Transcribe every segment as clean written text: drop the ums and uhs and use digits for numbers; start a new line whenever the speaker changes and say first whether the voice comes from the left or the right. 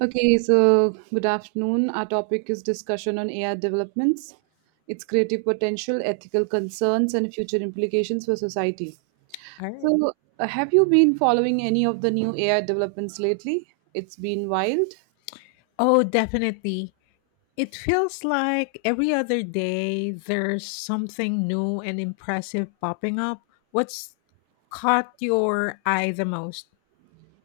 right: Okay, so good afternoon. Our topic is discussion on AI developments, its creative potential, ethical concerns, and future implications for society.
left: Alright.
right: So, have you been following any of the new AI developments lately? It's been wild.
left: Oh, definitely. It feels like every other day there's something new and impressive popping up. What's caught your eye the most?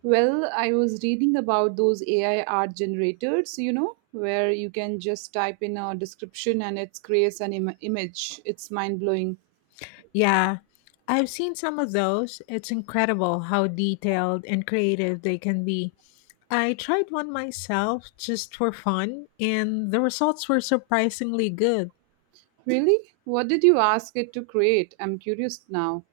right: Well, I was reading about those AI art generators, you know, where you can just type in a description and it creates an image. It's mind blowing.
left: Yeah, I've seen some of those. It's incredible how detailed and creative they can be. I tried one myself just for fun, and the results were surprisingly good.
right: Really? What did you ask it to create? I'm curious now.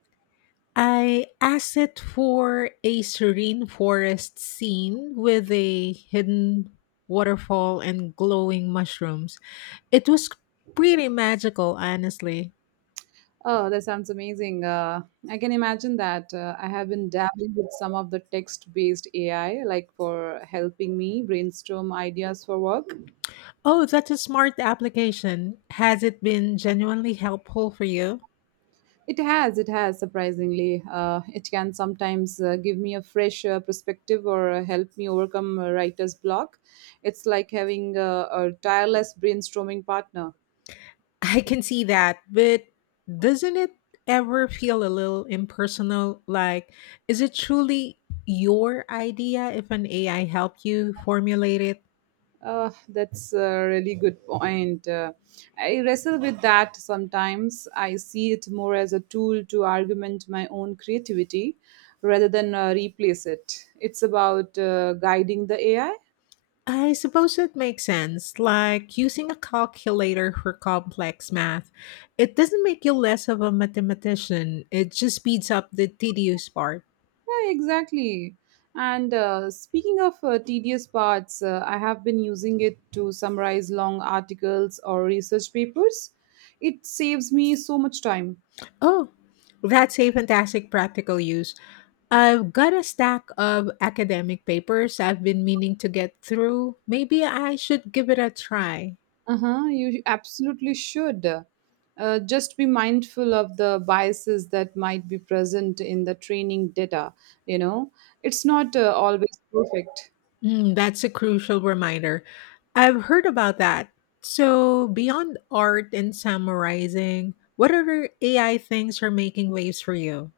left: I asked it for a serene forest scene with a hidden waterfall and glowing mushrooms. It was pretty magical, honestly.
right: Oh, that sounds amazing. I can imagine that. I have been dabbling with some of the text based AI, like for helping me brainstorm ideas for work.
left: Oh, that's a smart application. Has it been genuinely helpful for you?
right: It has, surprisingly. It can sometimes give me a fresh perspective or help me overcome a writer's block. It's like having a tireless brainstorming partner.
left: I can see that, but doesn't it ever feel a little impersonal? Like, is it truly your idea if an AI helped you formulate it?
right: That's a really good point. I wrestle with that sometimes. I see it more as a tool to augment my own creativity rather than replace it. It's about guiding the AI.
left: I suppose it makes sense, like using a calculator for complex math. It doesn't make you less of a mathematician, it just speeds up the tedious part.
right: Yeah, exactly. And speaking of tedious parts, I have been using it to summarize long articles or research papers. It saves me so much time.
left: Oh, that's a fantastic practical use. I've got a stack of academic papers I've been meaning to get through. Maybe I should give it a try.
right: Uh-huh, you absolutely should. Just be mindful of the biases that might be present in the training data. You know, it's not always perfect.
left: Mm, that's a crucial reminder. I've heard about that. So, beyond art and summarizing, what other AI things are making waves for you?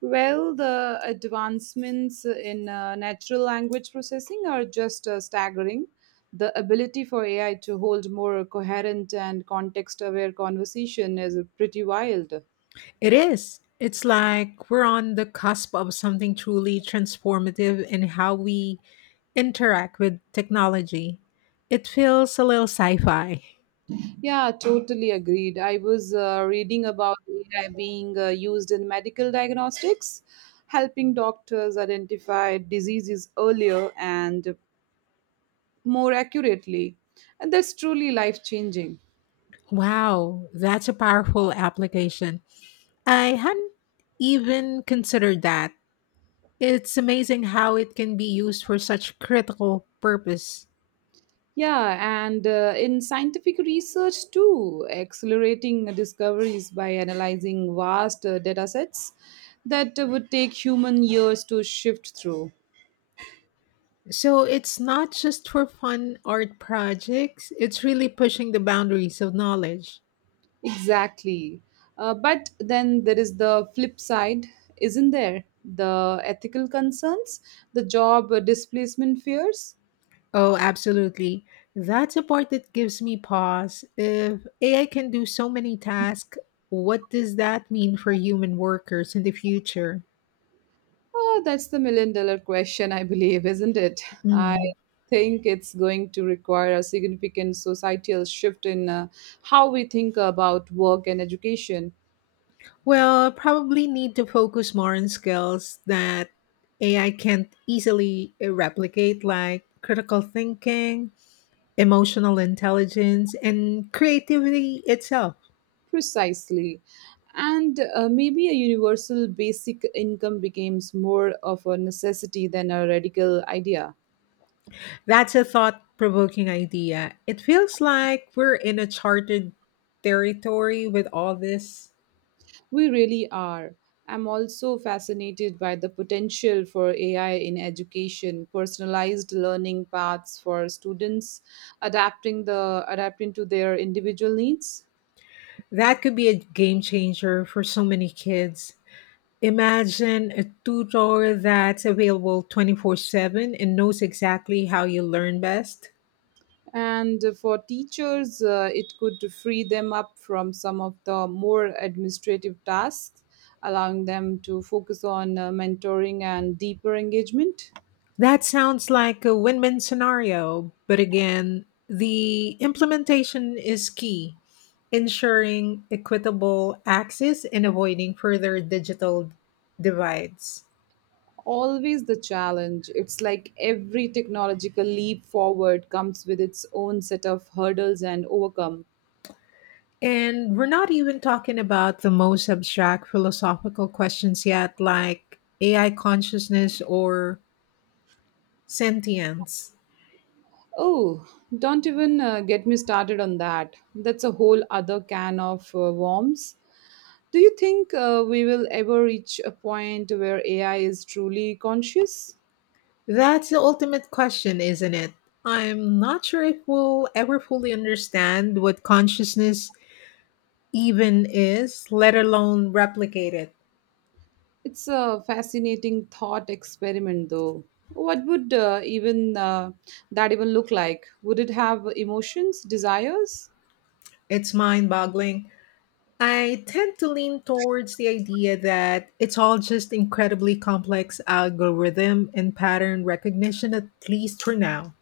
right: Well, the advancements in natural language processing are just staggering. The ability for AI to hold more coherent and context aware conversation is pretty wild.
left: It is. It's like we're on the cusp of something truly transformative in how we interact with technology. It feels a little sci fi.
right: Yeah, totally agreed. I was reading about AI being used in medical diagnostics, helping doctors identify diseases earlier and more accurately. And that's truly life changing.
left: Wow, that's a powerful application. I hadn't even considered that. It's amazing how it can be used for such critical purpose.
right: Yeah, and in scientific research too, accelerating discoveries by analyzing vast data sets that would take human years to shift through.
left: So it's not just for fun art projects, it's really pushing the boundaries of knowledge.
right: Exactly. But then there is the flip side, isn't there? The ethical concerns, the job displacement fears.
left: Oh, absolutely. That's a part that gives me pause. If AI can do so many tasks, what does that mean for human workers in the future?
right: Oh, that's the million dollar question, I believe, isn't it? I
left: Mm.
right: think it's going to require a significant societal shift in how we think about work and education.
left: Well, probably need to focus more on skills that AI can't easily replicate, like critical thinking, emotional intelligence, and creativity itself.
right: Precisely. And maybe a universal basic income becomes more of a necessity than a radical idea.
left: That's a thought provoking idea. It feels like we're in a charted territory with all this.
right: We really are. I'm also fascinated by the potential for AI in education, personalized learning paths for students, adapting to their individual needs.
left: That could be a game changer for so many kids. Imagine a tutor that's available 24/7 and knows exactly how you learn best.
right: And for teachers, it could free them up from some of the more administrative tasks, allowing them to focus on mentoring and deeper engagement.
left: That sounds like a win win scenario, but again, the implementation is key, ensuring equitable access and avoiding further digital divides.
right: Always the challenge. It's like every technological leap forward comes with its own set of hurdles and overcome.
left: And we're not even talking about the most abstract philosophical questions yet, like AI consciousness or sentience.
right: Oh, don't even get me started on that. That's a whole other can of worms. Do you think we will ever reach a point where AI is truly conscious?
left: That's the ultimate question, isn't it? I'm not sure if we'll ever fully understand what consciousness even is, let alone replicate it.
right: It's a fascinating thought experiment, though. What would even that even look like? Would it have emotions, desires?
left: It's mind boggling. I tend to lean towards the idea that it's all just incredibly complex algorithm and pattern recognition, at least for now.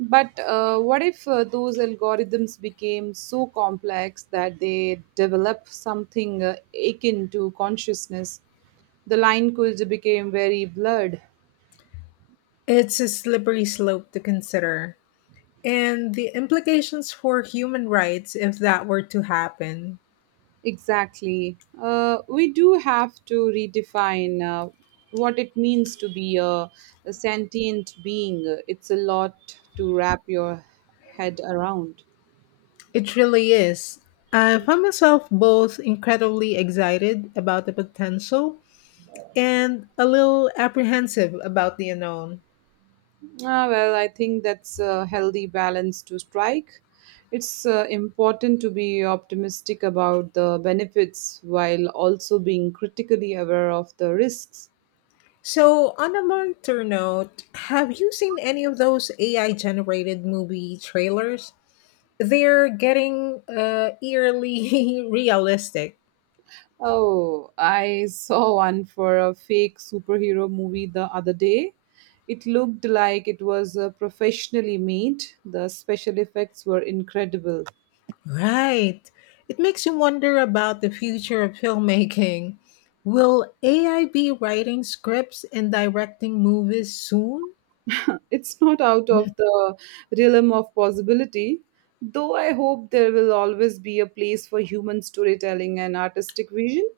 right: But what if those algorithms became so complex that they develop something akin to consciousness? The line could become very blurred.
left: It's a slippery slope to consider. And the implications for human rights if that were to happen.
right: Exactly. We do have to redefine what it means to be a sentient being. It's a lot to wrap your head around.
left: It really is. I find myself both incredibly excited about the potential and a little apprehensive about the unknown.
right: Ah, well, I think that's a healthy balance to strike. It's important to be optimistic about the benefits while also being critically aware of the risks.
left: So, on a lighter note, have you seen any of those AI generated movie trailers? They're getting eerily realistic.
right: Oh, I saw one for a fake superhero movie the other day. It looked like it was professionally made, the special effects were incredible.
left: Right. It makes you wonder about the future of filmmaking. Will AI be writing scripts and directing movies soon?
right: It's not out of
left: Mhm.
right: the realm of possibility. Though I hope there will always be a place for human storytelling and artistic vision.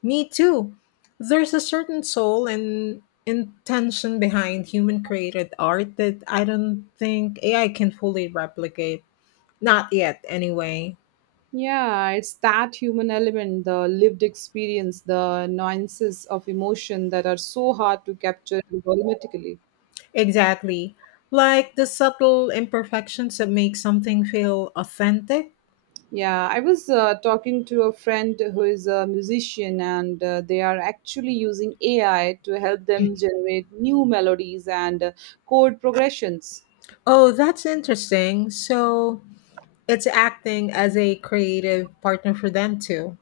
left: Me too. There's a certain soul and intention behind human created art that I don't think AI can fully replicate. Not yet, anyway.
right: Yeah, it's that human element, the lived experience, the nuances of emotion that are so hard to capture volumetrically.
left: Exactly. Like the subtle imperfections that make something feel authentic.
right: Yeah, I was talking to a friend who is a musician, and they are actually using AI to help them generate new melodies and chord progressions.
left: Oh, that's interesting. So it's acting as a creative partner for them too.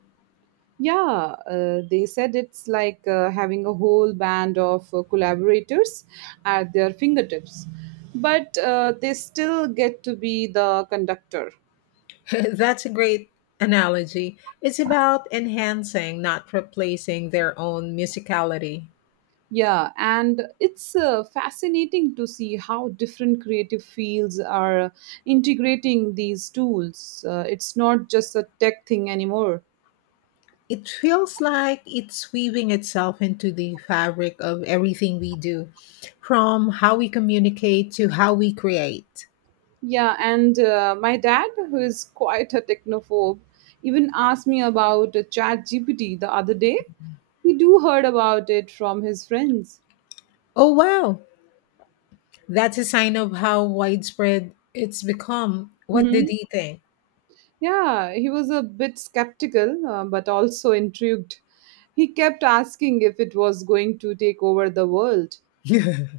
right: Yeah, they said it's like having a whole band of collaborators at their fingertips, but they still get to be the conductor.
left: That's a great analogy. It's about enhancing, not replacing their own musicality.
right: Yeah, and it's fascinating to see how different creative fields are integrating these tools. It's not just a tech thing anymore.
left: It feels like it's weaving itself into the fabric of everything we do, from how we communicate to how we create.
right: Yeah, and my dad, who is quite a technophobe, even asked me about ChatGPT the other day. He do heard about it from his friends.
left: Oh, wow. That's a sign of how widespread it's become. What did
right: hmm
left: he think?
right: Yeah, he was a bit skeptical, but also intrigued. He kept asking if it was going to take over the world.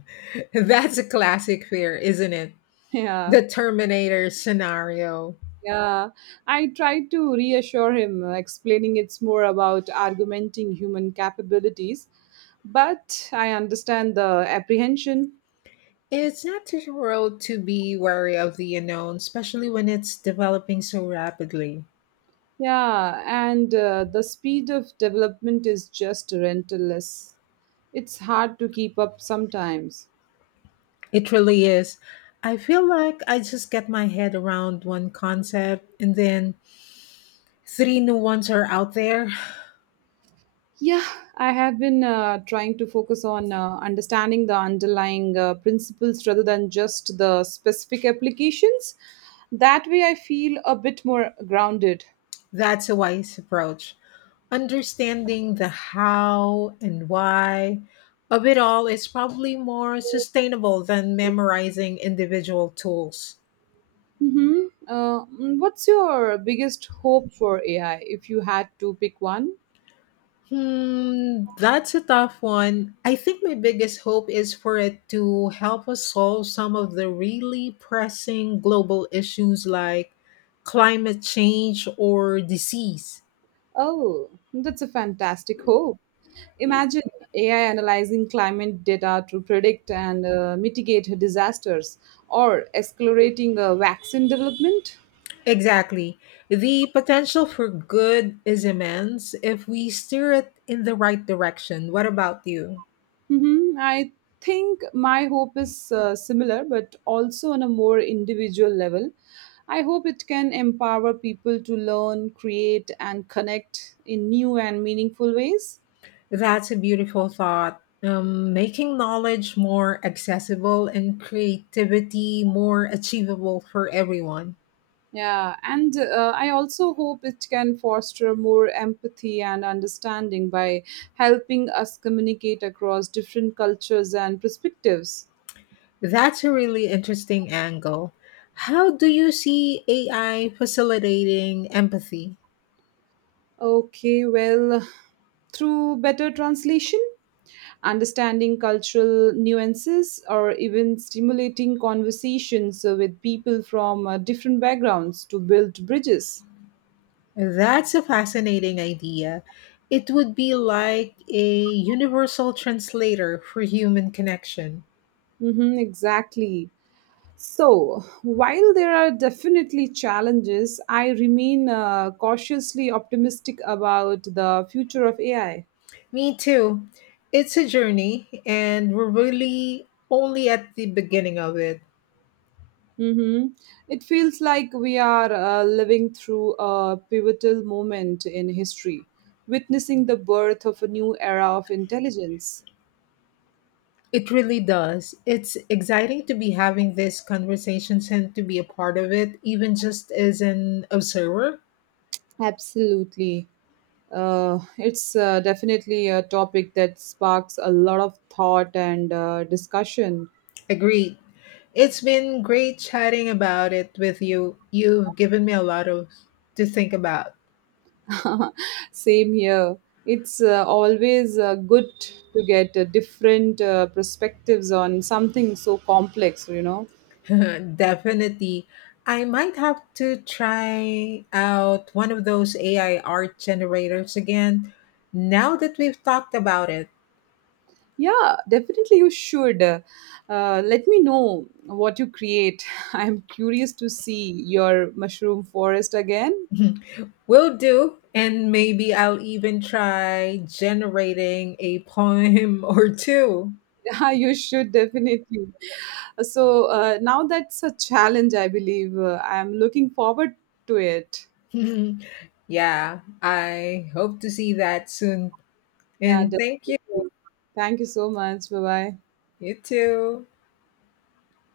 left: That's a classic fear, isn't it?
right: Yeah,
left: The Terminator scenario.
right: yeah. I tried to reassure him, explaining it's more about argumenting human capabilities, but I understand the apprehension.
left: It's not too world to be wary of the unknown, especially when it's developing so rapidly.
right: Yeah, and the speed of development is just relentless. It's hard to keep up sometimes.
left: It really is. I feel like I just get my head around one concept and then three new ones are out there.
right: Yeah, I have been trying to focus on understanding the underlying principles rather than just the specific applications. That way, I feel a bit more grounded.
left: That's a wise approach. Understanding the how and why of it all is probably more sustainable than memorizing individual tools.
right: Mm-hmm. What's your biggest hope for AI if you had to pick one?
left: Hmm, that's a tough one. I think my biggest hope is for it to help us solve some of the really pressing global issues like climate change or disease.
right: Oh, that's a fantastic hope. Imagine AI analyzing climate data to predict and mitigate disasters or accelerating vaccine development.
left: Exactly. The potential for good is immense if we steer it in the right direction. What about you?
right: I think my hope is similar, but also on a more individual level. I hope it can empower people to learn, create, and connect in new and meaningful ways.
left: That's a beautiful thought. Making knowledge more accessible and creativity more achievable for everyone.
right: Yeah, and I also hope it can foster more empathy and understanding by helping us communicate across different cultures and perspectives.
left: That's a really interesting angle. How do you see AI facilitating empathy?
right: Okay, well, through better translation, understanding cultural nuances, or even stimulating conversations with people from different backgrounds to build bridges.
left: That's a fascinating idea. It would be like a universal translator for human connection.
right: Mm-hmm, exactly. So, while there are definitely challenges, I remain cautiously optimistic about the future of AI.
left: Me too. It's a journey, and we're really only at the beginning of it.
right: hmm It feels like we are living through a pivotal moment in history, witnessing the birth of a new era of intelligence.
left: It really does. It's exciting to be having these conversations and to be a part of it, even just as an observer.
right: Absolutely. It's definitely a topic that sparks a lot of thought and discussion.
left: Agreed. It's been great chatting about it with you. You've given me a lot of to think about.
right: Same here. It's always good to get different perspectives on something so complex, you know.
left: Definitely. I might have to try out one of those AI art generators again now that we've talked about it.
right: Yeah, definitely you should. Let me know what you create. I'm curious to see your mushroom forest again.
left: Will do. And maybe I'll even try generating a poem or two.
right: Yeah, you should definitely. So now that's a challenge, I believe. I'm looking forward to it.
left: Yeah, I hope to see that soon.
right: Yeah,
left: And thank you.
right: definitely. Thank you so much. Bye bye.
left: You too.